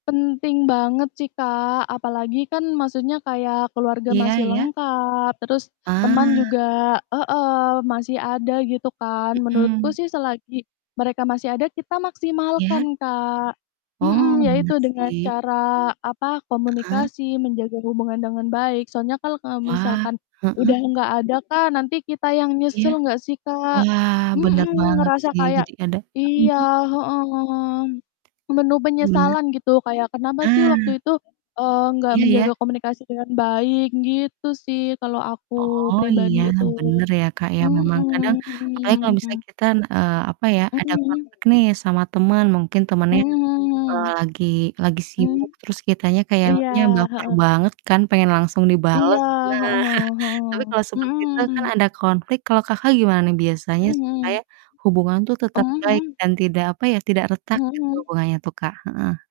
Penting banget sih, Kak. Apalagi kan maksudnya kayak keluarga Iya masih iya. lengkap terus teman Ah. juga heeh, masih ada gitu kan. Menurutku Mhm. sih selagi mereka masih ada kita Iya. maksimalkan, Kak. Mhm, Oh, ya bener itu dengan sih. cara apa, Heeh. komunikasi, menjaga hubungan dengan baik. Soalnya kalau, eee, Wah, misalkan heeh. udah enggak ada, Kak, nanti kita yang Iya. nyesel enggak sih, Kak? Wah, bener Mhm, banget ngerasa sih, kayak jadi ada mhm iya, mhm. heeh, penuh Gimana? penyesalan gitu kayak, "Kenapa sih Ah. waktu itu, eee, enggak Iya, ya. menjaga komunikasi dengan baik?" Gitu sih kalau aku Oh, iya pribadi itu. bener ya, Kak, ya. Memang kadang Mhm. apalagi kalau misalnya kita, eee, apa ya, Mhm mhm, ada konflik nih sama teman mungkin temannya, eee, hmm. lagi lagi Mmm. sibuk terus kitanya Iya, kayaknya baper heeh. banget kan pengen langsung Iya, dibales. Nah, heeh heeh tapi heeh. kalau seperti itu kan Mhm. ada konflik, kalau Kakak gimana nih biasanya Mmm, supaya hmm. hubungan tuh tetap Mmm, baik mhm. dan tidak apa ya, tidak retak Mhm gitu mhm. hubungannya tuh, Kak? Heeh